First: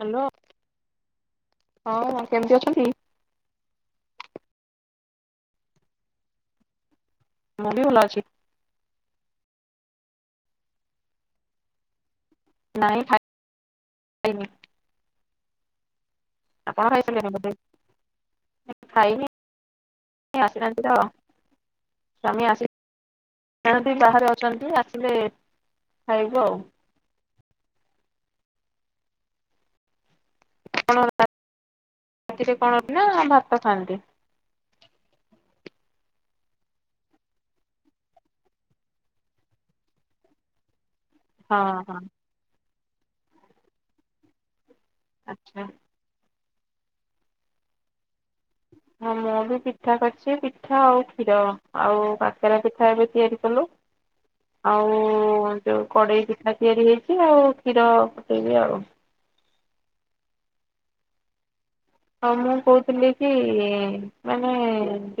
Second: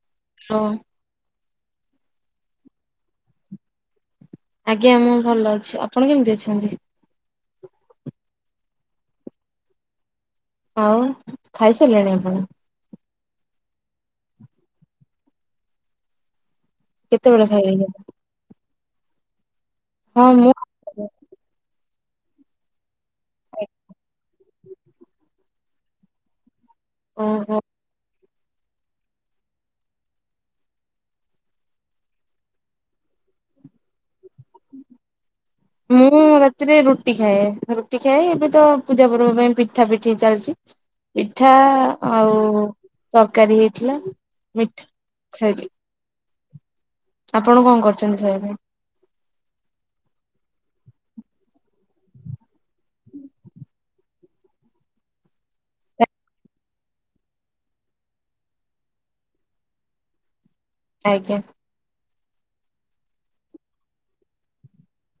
Hello? କଅ। ହଁ କେମିତି ଅଛନ୍ତି? ଆଜ୍ଞା ମୁଁ ଭଲ ଅଛି, ଆପଣ କେମିତି ଅଛନ୍ତି? ମୁଁ ବି ଭଲ ଅଛି। ଆଉ ଖାଇସାରିଲେଣି ଆପଣ? ନାଇଁ ଖାଇନି। ଆପଣ ଖାଇସାରିଲେଣି କେତେବେଳେ ବୋଧେ? ଖାଇବେ ଏଇନା? ଖାଇନି ହଁ ଇଏ ମୁଁ ଆସିନାହାନ୍ତି ତ ସ୍ୱାମୀ ଆସି ଆସିନାହାନ୍ତି ବାହାରେ ଅଛନ୍ତି ଆସିଲେ ଖାଇବୁ ଆଉ। ଓହୋ। ଆପଣ ରାତିରେ କଣ ନା ଭାତ ଖାଆନ୍ତି? ମୁଁ ରାତିରେ ରୁଟି ଖାଏ, ରୁଟି ଖାଏ ଏବେ ତ ପୂଜା ପର୍ବ ପାଇଁ ପିଠା ପିଠି ଚାଲିଚି। ପିଠା ହଁ ହଁ ଆଉ ତରକାରୀ ହେଇଥିଲା ମିଠ୍ ଆଚ୍ଛା। ଆପଣ କଣ କରିଚନ୍ତି ଖାଇବା ପାଇଁ? ହଁ ମୁଁ ବି ପିଠା କରିଚି ପିଠା ଆଉ କ୍ଷୀର ଆଉ କାକେରା ପିଠା ଏବେ ତିଆରି କଲୁ। ଆଉ ଯୋଉ କଡେଇ ପିଠା ତିଆରି ହେଇଚି ଆଉ କ୍ଷୀର ଫୁଟେଇବି ଆଉ। ଆଜ୍ଞା। ଆଉ ମୁଁ କଉଥିଲି କି ମାନେ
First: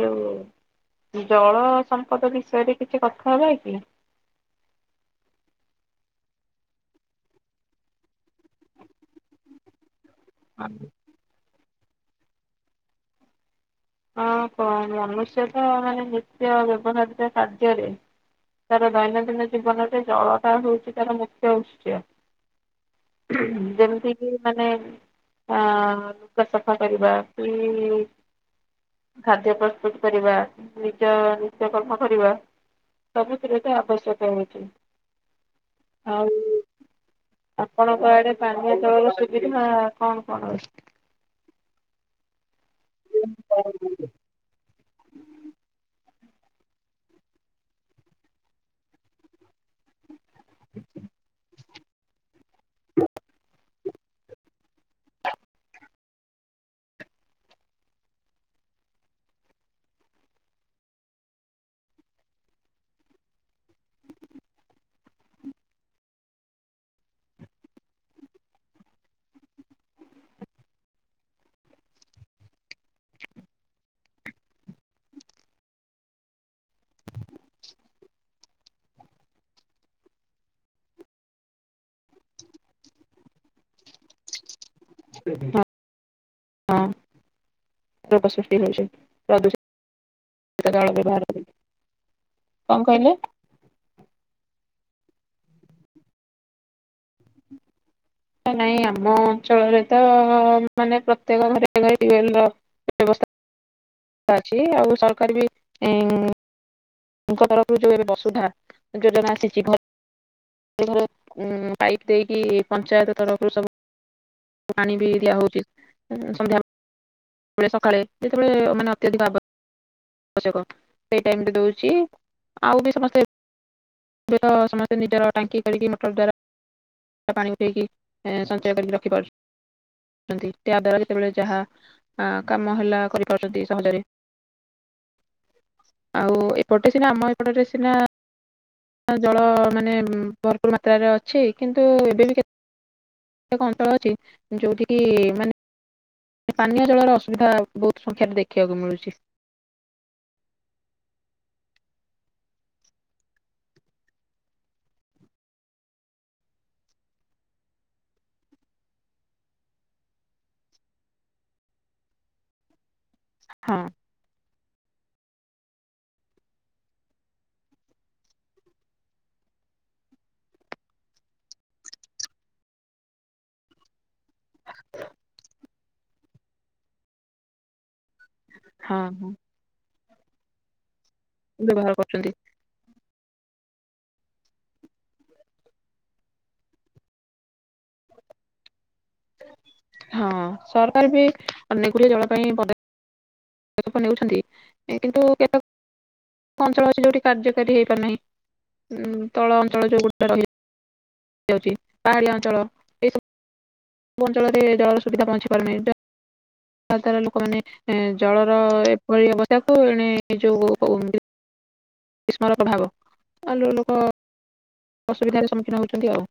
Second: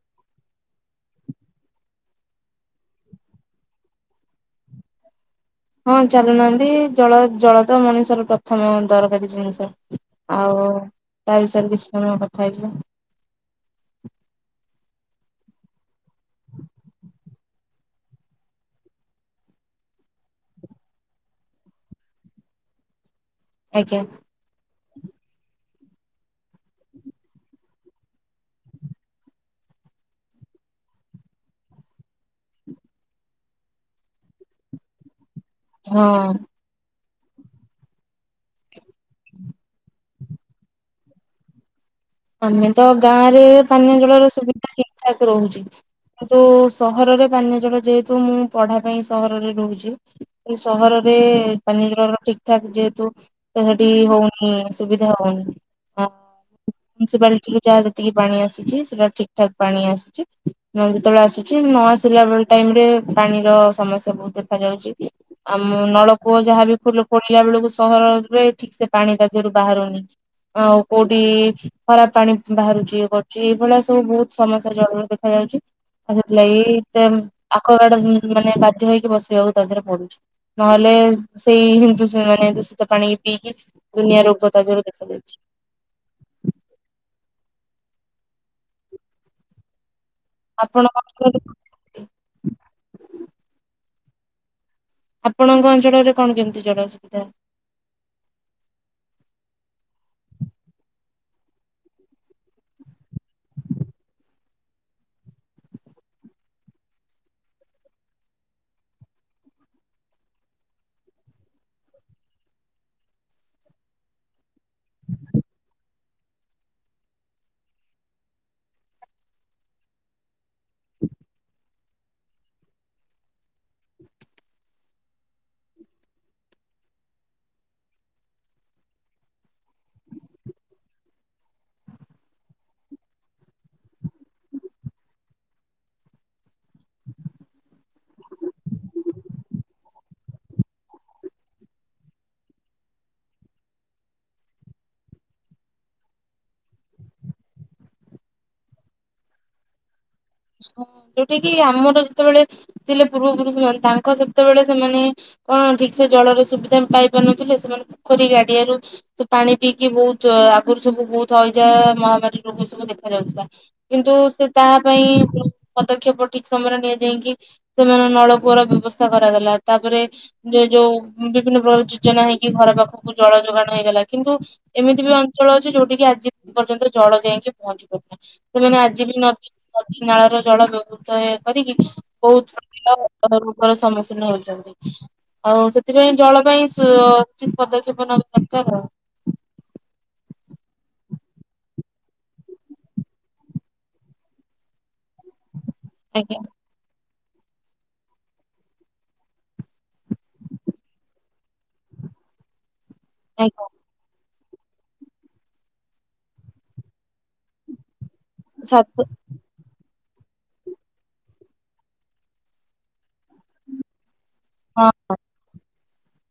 ଯୋଉ ଜଳ ସମ୍ପଦ ବିଷୟରେ କିଛି କଥା ହବା କି? ହଁ ଚାଲୁନାହାନ୍ତି, ଜଳ ଜଳ ତ ମଣିଷର ପ୍ରଥମ ଦରକାରୀ ଜିନିଷ। ଆଉ ତା ବିଷୟରେ କିଛି ସମୟ କଥା ହେଇଯିବା। ଅଁ କଣ ମନୁଷ୍ୟ ତ ମାନେ ନିତ୍ୟ ବ୍ୟବହାରିକ କାର୍ଯ୍ୟରେ ତାର ଦୈନନ୍ଦିନ ଜୀବନରେ ଜଳଟା ହଉଚି ତାର ମୁଖ୍ୟ ଉତ୍ସ୍ୟ। ଆଜ୍ଞା ଯେମିତି କି ମାନେ ଆଁ ଲୁଗା ସଫା କରିବା କି ଖାଦ୍ୟ ପ୍ରସ୍ତୁତ କରିବା, ନିଜ ନିତ୍ୟକର୍ମ କରିବା ସବୁଥିରେ ତ ଆବଶ୍ୟକ ହଉଚି, ହଁ। ଆଉ ଆପଣଙ୍କ ଆଡେ ପାନୀୟ ଜଳର ସୁବିଧା କଣ କଣ ଅଛି? ଆମେ ତ ଗାଁ ରେ ପାନୀୟ ଜଳର ସୁବିଧା ଠିକ୍ ଠାକ୍ ରହୁଚି। କିନ୍ତୁ ସହରର ପାନୀୟ ଜଳ ଯେହେତୁ ମୁଁ ପଢା ପାଇଁ ସହରରେ ରହୁଚି। ଏ ସହରରେ ପାନୀୟ ଜଳର ଠିକ୍ ଠାକ୍ ଯେହେତୁ [unintelligible] ହଉନି ଅସୁବିଧା ହଉନି। ମୁନିସିପାଲଟି ଯାହା ଯେତିକି ପାଣି ଆସୁଚି ସେଟା ଠିକ୍ ଠାକ୍ ପାଣି ଆସୁଚି। ମୁଁ ଯେତେବେଳେ ଆସୁଚି ନ ଆସିଲା ବେଳେ ଟାଇମ ରେ ପାଣିର ସମସ୍ୟା ବହୁତ ଦେଖା ଯାଉଚି। ଆମ ନଳକୂଅ ଯାହାବି ଫୁଲ ଖୋଳିଲା ବେଳକୁ ସହରରେ ଠିକସେ ପାଣି ତା ଦିହରୁ ବାହାରୁନି। ଆଉ କୋଉଠି ଖରାପ ପାଣି ବାହାରୁଚି ଇଏ କରୁଚି ଏଇଭଳିଆ ସବୁ ବହୁତ ସମସ୍ୟା ଜଳର ଦେଖାଯାଉଚି। ଆଉ ସେଥିଲାଗି ଦେନ ଆକ୍ୱାଗାର୍ଡ ଉଁ ମାନେ ବାଧ୍ୟ ହେଇକି ବସେଇବାକୁ ତା ଦେହରେ ପଡୁଛି। ନହେଲେ ସେଇ ହିଁ ଯୋଉ ମାନେ ଦୂଷିତ ପାଣିକି ପିଇକି ଦୁନିଆ ରୋଗ ତା ଦିହରୁ [unintelligible] କଣ ଆପଣଙ୍କ ଅଞ୍ଚଳରେ କହିଲେ? ଆପଣଙ୍କ ଅଞ୍ଚଳରେ କଣ କେମିତି ଜଳର ସୁବିଧା? ନାଇଁ ଆମ ଅଞ୍ଚଳରେ ତ ମାନେ ପ୍ରତ୍ୟେକ ଘରେ ଘରେ ଟିୟୁୱେଲର ବ୍ୟବସ୍ଥା ଅଛି। ଆଉ ସରକାର ବି ଏଁ ତାଙ୍କ ତରଫରୁ ଯୋଉ ଏବେ ବସୁଧା ଯୋଜନା ଆସିଛି, ଭ ତାଙ୍କଠାରୁ ଉଁ ପାଇପ ଦେଇକି ପଞ୍ଚାୟତ ତରଫରୁ ସବୁ ପାଣି ବି ଦିଆ ହଉଛି। ସନ୍ଧ୍ୟା ସକାଳେ ଯେତେବେଳେ ମାନେ ଅତ୍ୟଧିକ ଆବଶ୍ୟକ ସେଇ ଟାଇମ୍ ରେ ଦଉଚି। ଛି ଆଉ ବି ସମସ୍ତେ ଏବେ ତ ସମସ୍ତେ ନିଜର ଟାଙ୍କି କରିକି ମଟର ଦ୍ଵାରା ତ ପାଣି ଉଠେଇକି ଏଁ ସଞ୍ଚୟ କରିକି ରଖିପାରୁଛି। ନ୍ତି ତାଦ୍ଵାରା ଯେତେବେଳେ ଯାହା ଆଁ କାମ ହେଲା କରିପାରୁଛନ୍ତି ସହଜରେ। ଆଉ ଏପଟରେ ସିନା ଆମ ଏପଟରେ ସିନା ଜଳ ମାନେ ଉଁ ଭରପୁର ମାତ୍ରାରେ ଅଛି, କିନ୍ତୁ ଏବେବି କେତେ କେତେକ ଅଞ୍ଚଳ ଅଛି, ଯୋଉଠିକିି ମାନେ ପାନୀୟ ଜଳର ଅସୁବିଧା ବହୁତ ସଂଖ୍ୟାରେ ଦେଖିବାକୁ ମିଳୁଛି। ଯୋଉଠିକି ଆମର ଯେତେବେଳେ ଥିଲେ ପୂର୍ବ ପୁରୁଷ ମାନେ ତାଙ୍କ ସେତେବେଳେ ସେମାନେ କଣ ଠିକସେ ଜଳର ସୁବିଧା ପାଇ ପାରୁନଥିଲେ। ସେମାନେ ପୋଖରୀ ଗାଡିଆରୁ ସେ ପାଣି ପିଇକି ବହୁତ ଆଗରୁ ସବୁ ବହୁତ ହଇଜା, ମହାମାରୀ ରୋଗ ସବୁ ଦେଖା ଯାଉଥିଲା ହଁ କିନ୍ତୁ ସେ ତାହା ପାଇଁ ଉଁ ପଦକ୍ଷେପ ଠିକ ସମୟରେ ନିଆଯାଇକି ସେମାନଙ୍କ ନଳକୂଅର ବ୍ୟବସ୍ଥା କରାଗଲା। ତାପରେ ଯେ ଯୋଉ ବିଭିନ୍ନ ପ୍ରକାର ଯୋଜନା ହେଇକି ଘର ପାଖକୁ ଜଳ ଯୋଗାଣ ହେଇଗଲା। କିନ୍ତୁ ଏମିତି ବି ଅଞ୍ଚଳ ଅଛି ଯୋଉଠି କିି, ଆଜି ପର୍ଯ୍ୟନ୍ତ ଜଳ ଯାଇକି ପହଞ୍ଚି ପାରୁନି। ସେମାନେ ହଁ ଆଜି ବି ହଁ ନଦୀ, ନଦୀ, ନାଳ ର ଜଳ ବ୍ୟବହୃତ ହେ କରିକି ବ୍ୟବହାର କରୁଛନ୍ତି ବହୁତ ପିଲା ରୋଗର ସମ୍ମୁଖୀନ ହେଉଛନ୍ତି। ଆଉ ସେଥିପାଇଁ ଜଳ ପାଇଁ ସ ଉଚିତ ପଦକ୍ଷେପ ନେବା ଦରକାର ଆଉ। ହଁ ସରକାର ବି ଅନେକ ଗୁଡିଏ ଜଳ ପାଇଁ ପଦକ୍ଷେ ପଦକ୍ଷେପ ନେଉଛନ୍ତି, କିନ୍ତୁ କେତେକ ଆଜ୍ଞା। ଅଞ୍ଚଳ ଅଛି ଯୋଉଠି କାର୍ଯ୍ୟକାରୀ ହେଇପାରୁ ନାହିଁ ଉଁ ତଳ ଅଞ୍ଚଳ ଯୋଉଗୁଡିକ ରହିଛି ଅଛି, ପାହାଡ଼ିଆ ଅଞ୍ଚଳ [inaudible] ଯେଉଁ ଅଞ୍ଚଳରେ ଜଳର ସୁବଧା ପହଞ୍ଚି ପାରୁନି ଯାହା ଦ୍ଵାରା ଲୋକମାନେ ଏଁ ଜଳର ସାତ ଏଭଳି ଅବସ୍ଥାକୁୁ ଏଣେ ଯୋଉ ସ୍ମାରକ ଭାଗ, ଅନ୍ୟ ଲୋକ ହଁ ଅସୁବିଧାରେ ସମ୍ମୁଖୀନ ହେଉଛନ୍ତି ଆଉ।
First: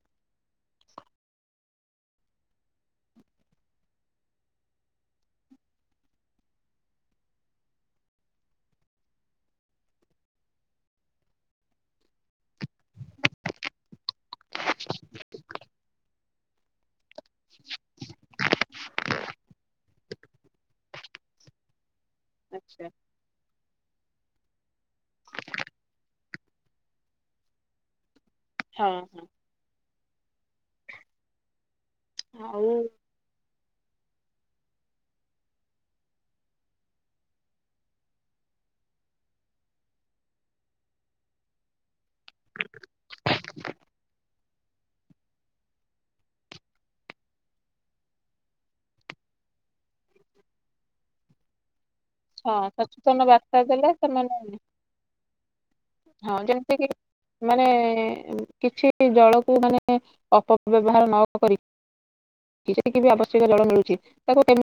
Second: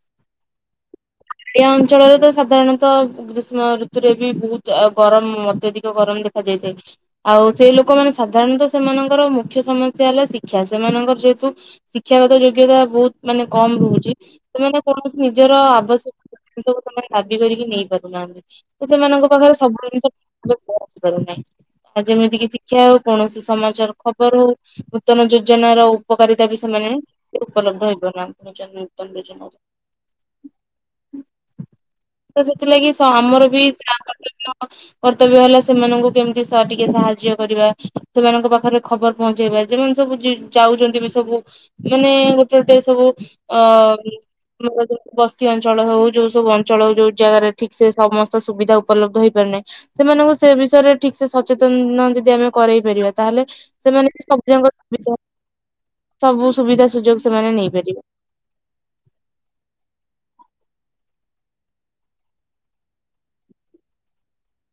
ଏ ଅଞ୍ଚଳରେ ତ ସାଧାରଣତଃ ଗ୍ରୀଷ୍ମ ଋତୁରେ ବି ବହୁତ ଆ ଗରମ ଅତ୍ୟଧିକ ଗରମ ଦେଖା ଯାଇଥାଏ। ଆଉ ସେଇ ଲୋକମାନେ ସାଧାରଣତଃ ସେମାନଙ୍କର ମୁଖ୍ୟ ସମସ୍ୟା ହେଲା ଶିକ୍ଷା। ସେମାନଙ୍କର ଯେହେତୁ ଶିକ୍ଷାଗତ ଯୋଗ୍ୟତା ବହୁତ ମାନେ କମ ରହୁଛି ସେମାନେ କୌଣସି ନିଜର ଆବଶ୍ୟକ ଏ ସବୁ ତମେ ଦାବି କରିକି ନେଇ ପାରୁନାହାନ୍ତି। ସେମାନଙ୍କ ପାଖରେ ସବୁ ଜିନିଷ ଠିକ ଭାବରେ ଆସିପାରୁନାହିଁ। ଆଉ ଯେମିତି କିି ଶିକ୍ଷା ଆଚ୍ଛା ହଉ କୌଣସି ସମାଚାର ଖବର ହଉ ନୂତନ ଯୋଜନାର ଉପକାରିତା ବି ସେମାନେ ଉପଲବ୍ଧ ହେଇ ପାରୁ ହଁ ନାହାନ୍ତି। [unintelligible] କିନ୍ତୁ ହଁ ଆଉ ସେଥିଲାଗି ସ ଆମର ବି ଯହା କର୍ତ୍ତବ୍ୟ କର୍ତ୍ତବ୍ୟ ହେଲା, ସେମାନଙ୍କୁ କେମିତି ସା ଟିକେ ସାହାଯ୍ୟ କରିବା ସେମାନଙ୍କ ପାଖରେ ଖବର ପହଞ୍ଚେଇବା। ଯେମାନେ ସବୁ ଯେ ଯାଉଛନ୍ତି ବି ସବୁ ମାନେ ଗୋଟେ ଗୋଟେ ସବୁ ଅ ବସି ଅ। ଅଞ୍ଚଳ ହଉ ଯୋଉ ସବୁ ଅଞ୍ଚଳ ହଉ ଯୋଉ ଜାଗାରେ ଠିକ ସେ ସମସ୍ତ ସୁବିଧା ଉପଲବ୍ଧ ହେଇପାରୁ ନାହିଁ। ସେମାନଙ୍କୁ ସେ ବିଷୟରେ ଠିକ ସେ ସଚେତନ ଯଦି ଆମେ ହଁ କରଇ ପାରିବା ସଚେତନ ତାହେଲେ ବାର୍ତ୍ତା ଦେଲେ ସେମାନେ ସବୁଯାକ ସୁବିଧା। ହଁ ସବୁ ଯେମିତି ସୁବିଧା କି ସୁଯୋଗ ସେମାନେ ମାନେ ନେଇପାରିବେ। କିଛି ସେ ଜଳକୁ ମାନେ ଅପବ୍ୟବହାର ନ କରି। ଯେତିକି ବି ଆବଶ୍ୟକ ଜଳ ମିଳୁଛି ତାକୁ କେମିତି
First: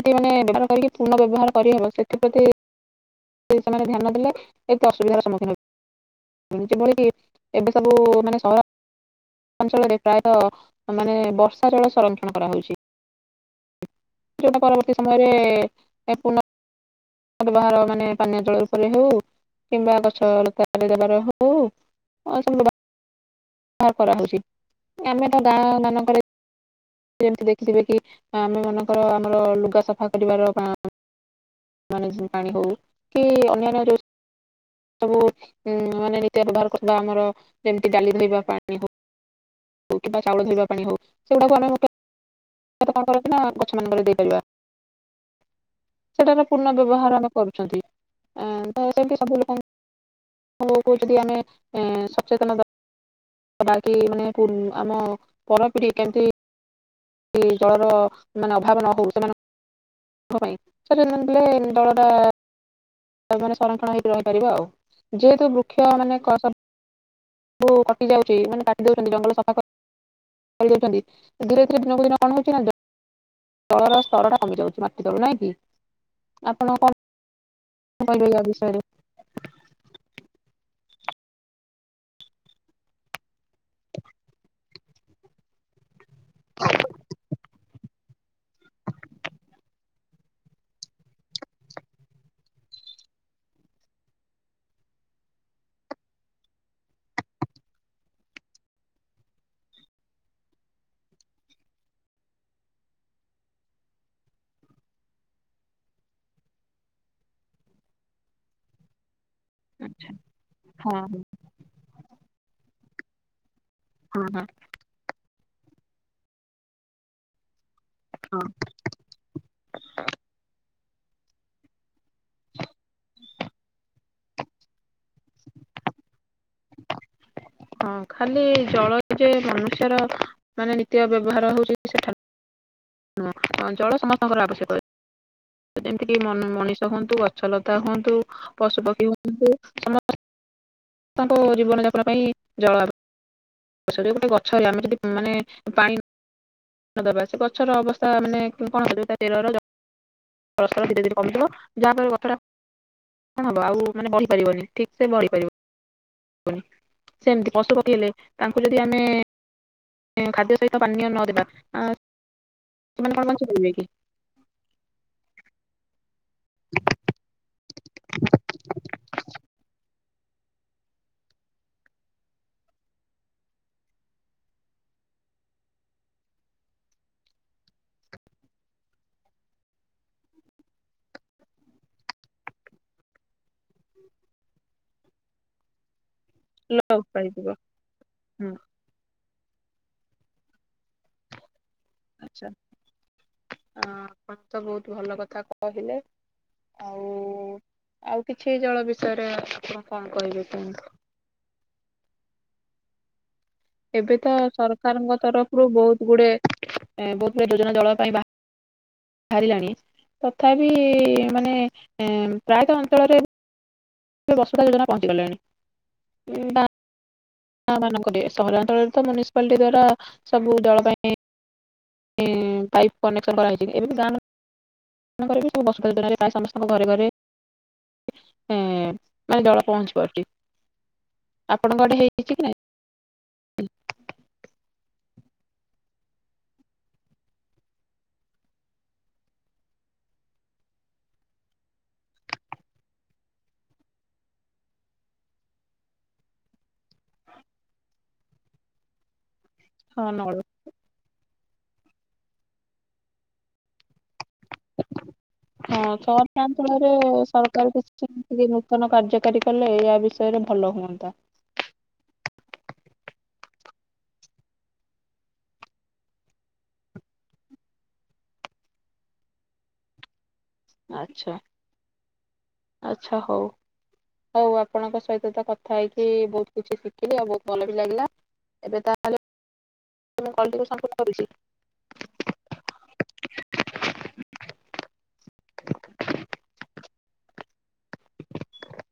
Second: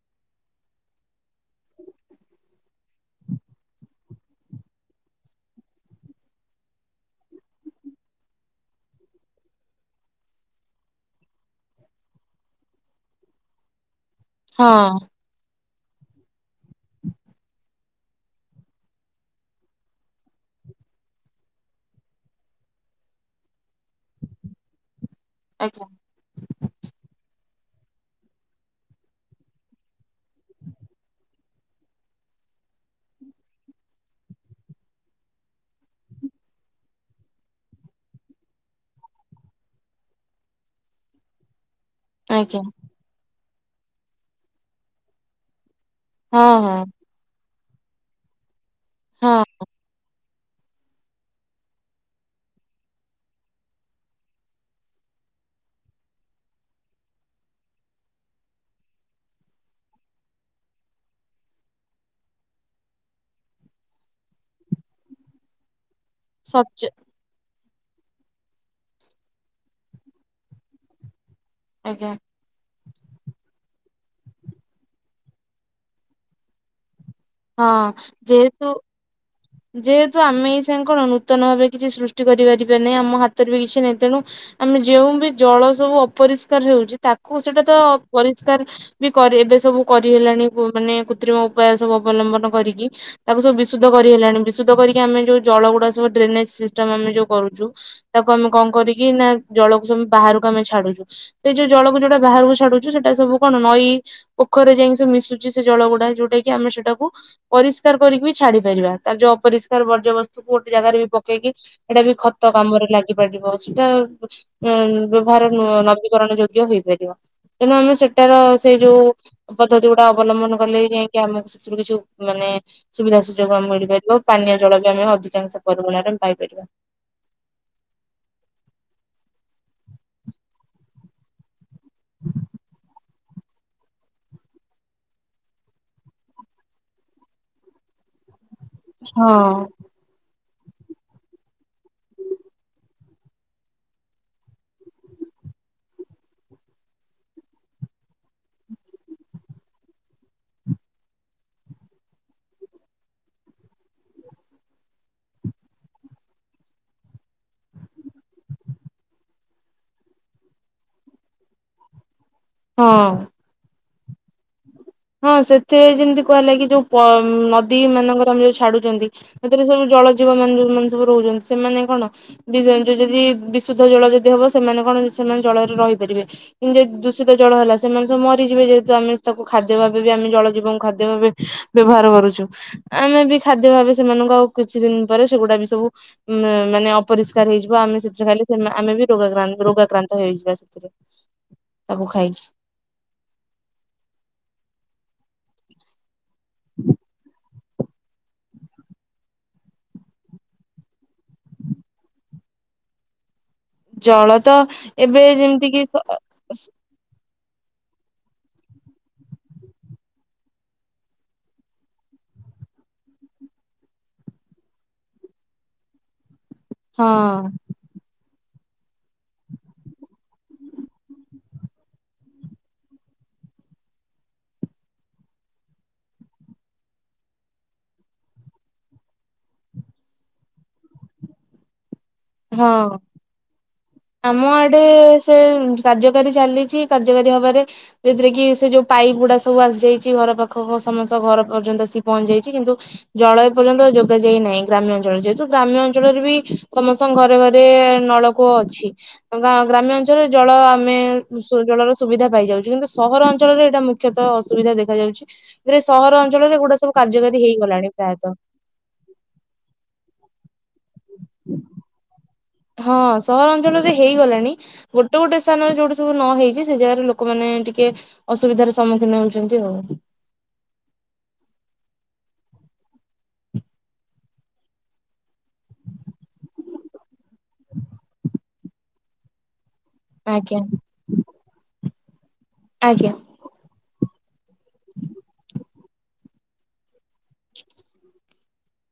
ସେଠି ମାନେ ବ୍ୟବହାର କରିକି ପୁର୍ଣ ବ୍ୟବହାର କରିହେବ ସେଥିପ୍ରତି ସେମାନେ ଧ୍ୟାନ ଦେଲେ ଏକ ଅସୁବିଧାର ସମ୍ମୁଖୀନ ହେବେ। ଏମିତି କି ଏବେ ସବୁ ମାନେ ସହର ଅଞ୍ଚଳରେ ପ୍ରାୟତ ମାନେ ବର୍ଷା ଜଳ ସଂରକ୍ଷଣ କରାହଉଛି। ଯୋଉଟା ପରବର୍ତ୍ତୀ ହଁ ସମୟରେ ପୁନ ବ୍ୟବହାର ମାନେ ପାନୀୟ ଜଳ ଉପରେ ହଉ କିମ୍ବା ଗଛ ଲତାଦବାର ହଉ। ସୁହାର କରାହେଉଛି ଆମେ ତ ଗାଁ ଆଜ୍ଞା ମାନଙ୍କରେ ଯେମିତି ଦେଖିଥିବେ କି ଆମେ ମାନଙ୍କର ଆମର ଲୁଗା ସଫା କରିବାର ମାନେ ପାଣି ହଉ କି ଅନ୍ୟାନ୍ୟ ରୋଷେ ସବୁ ଉ ମାନେ ନି ବ୍ୟବହାର କରି ଆମର ଯେମିତି ଡାଲି ଧୋଇବା ପାଣି ହଉ। ହଉ କିମ୍ବା ଚାଉଳ ଧୋଇବା ପାଣି ହଉ ସେଗୁଡାକୁ ଆମେ ଆଜ୍ଞା। ଣ କର ଗଛମାନଙ୍କରେ ଦେଇପାରିବା ହଁ ସେଟାର ପୂର୍ଣ୍ଣ ହଁ ବ୍ୟବହାର ଆମ କରୁଛନ୍ତି ସେ ସବୁ ହଁ ଲୋକଙ୍କ ପ କହୁଛନ୍ତି ଯଦି ଆମେ ସଚେତନବା କି ମାନେ ଆମ ପରପିଢି କେମିତି ଯେମିତି ଜଳର ମାନେ ଅଭାବ ନ ହଉ ସେମାନଙ୍କୁ ସଚେତନ ନହେଲେ ଜଳର ମାନେ ସଂରକ୍ଷଣ ହେଇକି ରହିପାରିବ ଆଉ ଯେହେତୁ ବୃକ୍ଷ ମାନେ ସଚ। [unintelligible] ସବୁ କଟି ଯାଉଛି ମାନେ କାଟିି ଦଉଛନ୍ତି ଜଙ୍ଗଲ ସଫା କରିଦଉଛନ୍ତି। ଧୀରେ ଧରେିନକୁ ଆଜ୍ଞା। ଦିନ ଅନଣ ହଉଛି ନା ତଳର ସ୍ତର ଟା କମି ଯାଉଛି ମାଟି ତଳୁ ନାଇଁ କି ଆପଣ କଣ ହଁ କହିବେ ୟା ଯେହେତୁ ବିଷୟରେ? ଯେହେତୁ ଆମେ ଏଇ ସାଙ୍ଗ କଣ ନୂତନ ଭାବେ କିଛି ସୃଷ୍ଟି କରିପାରିବା ନାହିଁ ଆମାତ ବି କିଛି ନାହିଁ ତେଣୁ ଆମେ ଯେଉ ବି ଜଳ ସବୁ ଅପରିଷ୍କାର ହେଉଛି ତାକୁ ସେଇଟା ତ ପରିଷ୍କାର ବି କରି ଏବେ ସବୁ କରିହେଲାଣି ମାନେ କୃତ୍ରିମ ଉପାୟ ସବୁ ଅବଲମ୍ବନ କରିକି ତାକୁ ସବୁ ବିଶୁଦ୍ଧ କରି ହେେଲାଣି ବିଶୁଦ୍ଧ କରିକି ଆମେ ଯୋଉ ଜଳ ଗୁଡା ସବୁ ଡ୍ରେନେଜ ସିଷ୍ଟମ ଆମେ ଯୋଉ କରୁଛୁ ତାକୁ ଆମେ କଣ କରିକି ନା ଜଳକୁ ସ ବାହାରକୁ ଆମେ ଛାଡୁଛୁ ସେ ଯୋଉ ଜଳକୁ ଯୋଉଟା ବାହାରକୁ ଛାଡୁଛୁ ସେଇଟା ସବୁ କଣ ନଈ ପୋଖରିରେ ଯାଇ ସେ ମିଶୁଛି ସେ ଜଳଗୁଡା ଯଉଟା କି ଆମେ ସେଇଟା ପରିଷ୍କାର କରିକି ବି ଛାଡି ପାରିବା ତାର ଯୋଉ ଅପରିଷ୍କାର ଆଚ୍ଛା ବର୍ଜ୍ୟବସ୍ତୁ କ ଗୋଟେ ଜାଗାରେ ବି ହଁ ପକେଇକି ଏଇଟା ବି ଖତ କାମରେ ଲାଗିପାରିବ ସେଟା ହଁ ଉଁ ହାର ନବୀକରଣ ଯୋଗ୍ୟ ହେଇପାରିବ। ତେଣୁ ଆମେ ସେଟାର ହଁ। ସେଇ ଯୋଉ ପଦ୍ଧତି ଗୁଡା ଅବଲମ୍ବନ କଲେ ଯାଇକି ଆମେ ୁ କିଛିୁ ମାନେ ସୁବିଧା ସୁଯୋଗ ଆମେ ମିଳିପାରିବ ପାନୀୟ ଜଳ ବି ଆମେ ଅଧିକାଂଶ ପରିମାଣରେମ ପାଇପାରିବା। ହଁ ଖାଲି ଜଳ ଯେ ମନୁଷ୍ୟର ମାନେ ନିତ୍ୟ ବ୍ୟବହାର ହଉଛି ସେଠା ହଁ ଜଳ ସମସ୍ତଙ୍କର ଆବଶ୍ୟକ ହୁଏ। ଯେମିତିକି ମଣିଷ ହୁଅନ୍ତୁ ଗଛଲତା ହୁଅନ୍ତୁ ପଶୁପକ୍ଷୀ ହୁଅନ୍ତୁ ହଁ ସମସ୍ ତାଙ୍କ ଜୀବନ ଯାପନ ପାଇଁ ଜଳ ସେଠି ଗୋଟେ ଗଛ ହେଲା ଆମେ ଯଦି ମାନେ ପାଣି ଦରବାସୀ ଗଛର ଅବସ୍ଥା ମାନେ କଣକରିବ ତା ଚେରର ଫଳସ୍ତର ଧୀରେ ଧୀରେ କମିିବ ଯାହାଫଳରେ ଗଛଟା କଣ ହବ ଆଉ ମାନେ ବଢି ପାରିବନି ଠିକ୍ ସେ ବଢିପାରିବ। ସେମିତି ପଶୁପକ୍ଷୀ ହେଲେ ତାଙ୍କୁ ଯଦି ଆମେ ଖାଦ୍ୟ ସହିତ ପାନୀୟ ନଦେବା ହଁ। ସେମାନେ କଣ [unintelligible] ହଁ ସେଥିରେ ଯେମିତି କୁହା ହେଲା କି ଯୋଉ ନଦୀ ମାନଙ୍କର ଆମେ ଯୋଉ ଛାଡୁଛନ୍ତି ସେଥିରେ ସୁ ଜଳ ଜୀବ ମାନେ ମାନ ସବୁ ରହୁଛନ୍ତି ସେମାନେ କଣ? ବି ଯ ଯଦି ବିଶୁଦ୍ଧ ଜଳ ଯଦି ହବ ସେମାନେ କଣ ସେମାନେ ଜଳରେ ରହିପାରିବେ। କିନ୍ତୁ ଯ ଦୂଷିତ ଜଳ ହେଲା ସେମାନେ ସବୁ ମରିଯିବେ ଯେହେତୁ ଆମେ ତାକୁ ଖାଦ୍ୟ ଭାବେ ବି ଆମେ ଜଳ ଜୀବନ ଖାଦ୍ୟ ଭାବେ ବ୍ୟବହାର କରୁଛୁ। ଆମେ ବି ଖାଦ୍ୟ ଭାବେ ସେମାନଙ୍କୁ ଆଉ କିଛି ଦିନ ପରେ ସେଗୁଡା ବି ସବୁ ଉଁ ମାନେ ଲୋପ ପାଇଯିବ। ଅପରିଷ୍କାର ହେଇଯିବ ଆମେ ସେଥିରେ ହୁଁ ଖାଲି ଆମେ ବି ରୋଗାକ୍ରାନ୍ତ ରୋଗାକ୍ରାନ୍ତ ତ ହେଇଯିବା ସେଥିରେ ତାକୁ ଖାଇକି। ଆ ଆପଣ ତ ବହୁତ ଭଲ କଥା କହିଲେ। ଆଉ ଆଉ କିଛି ଜଳ ବିଷୟରେ ଆପଣ କଣ କହିବେ କୁହ। ଏବେ ତ ସରକାରଙ୍କ ଏବେ ତରଫରୁ ଯେମିତି କିି ବହୁତ ଗୁଡେ ସ ବହୁତ ଗୁଡେ ଯୋଜନା ଜଳ ପାଇଁ ବାହାର ବାହାରିଲାଣି ତଥାପି ମାନେ ପ୍ରାୟତଃ ଅଞ୍ଚଳରେ ସେ ବସୁଧା ଯୋଜନା ପହଞ୍ଚି ଗଲେଣି। ହଁ। ଗାଁ ମାନଙ୍କ ସହରାଞ୍ଚଳରେ ତ ମନିସିପାଲିଟି ଦ୍ଵାରା ସବୁ ଦଳ ପାଇଁ ସେ ପାଇପ୍ କନେକ୍ସନ କରାଯାଇଛି। ଏବେ ଗାଁ [unintelligible] ପ୍ରାଏ ସମସ୍ତଙ୍କ ଘରେ ଘରେ। ଉଁ ମାନେ ଦଳ ପହଞ୍ଚି ପାରୁଛି ଆପଣଙ୍କ ଆଡେ ହେଇଛି କି ନାଇଁ। ହଁ। ଆମ ଆଡେ ସେ କାର୍ଯ୍ୟକାରୀ ଚାଲିଛି କାର୍ଯ୍ୟକାରୀ ହବାରେ ଯୋଉଥିରେ କି ସେ ଯୋଉ ପାଇପ୍ ଗୁଡା ସବୁ ଆସିଯାଇଛି ଘର ପାଖ ସମସ୍ତ ଘର ପର୍ଯ୍ୟନ୍ତ ସି ପହଞ୍ଚି ଯାଇଛି କିନ୍ତୁ ଜଳ ଏପର୍ଯ୍ୟନ୍ତ ଯୋଗା ଯାଇ ନାହିଁ ଗ୍ରାମ୍ୟ ଅଞ୍ଚଳ ଯେହେତୁ ଗ୍ରାମ୍ୟ ଅଞ୍ଚଳରେ ବି ସମ ଘରେ ଘରେ ନଳକୂଅ ଅଛି ଗ୍ରାମ୍ୟ ହଁ ଅଞ୍ଚଳରେ ନଳ ଜଳ ଆମେ ବିଶୁଦ୍ଧ ଜଳର ସୁବିଧା ପାଇଯାଉଛି। କିନ୍ତୁ ସହର ଅଞ୍ଚଳରେ ଏଇଟା ମୁଖ୍ୟ ମୁଖତଃ ଅସୁବିଧା ଦେଖାଯାଉଛି ଏଥିରେ ହଁ ସହର ଅଞ୍ଚଳରେ ଗୋଟା ସହରାଞ୍ଚଳରେ ସବୁ କାର୍ଯ୍ୟକାରୀ ହେଇଗଲାଣି ପ୍ରାୟତଃ। ନୁତନ କାର୍ଯ୍ୟକାରୀ କଲେ ଏୟା ବିଷୟରେ ଭଲ ହୁଅନ୍ତା। ହଁ ସହରାଞ୍ଚଳରେ ହେଇଗଲାଣି। ଗୋଟେ ଗୋଟେ ସ୍ଥାନରେ ଯୋଉଠି ସବୁ ନ ହେଇଛି ସେ ଜାଗାରେ ଲୋକମାନେ ଟିକେ ଅସୁବିଧାର ସମ୍ମୁଖୀନ ହଉଛନ୍ତି ଆଉ। ଆଚ୍ଛା। ଆଛା ହଉ ହଉ ଆପଣଙ୍କ ସହିତ ତ କଥା ହେଇକି ବହୁତ କିଛି ଶିଖି ଦେଲି ଆଉ ବହୁତ ଭଲ ବି ଲାଗିଲା ଏବେ ତାହେଲେ ଆଜ୍ଞା [unintelligible] ଆଜ୍ଞା। [inaudible]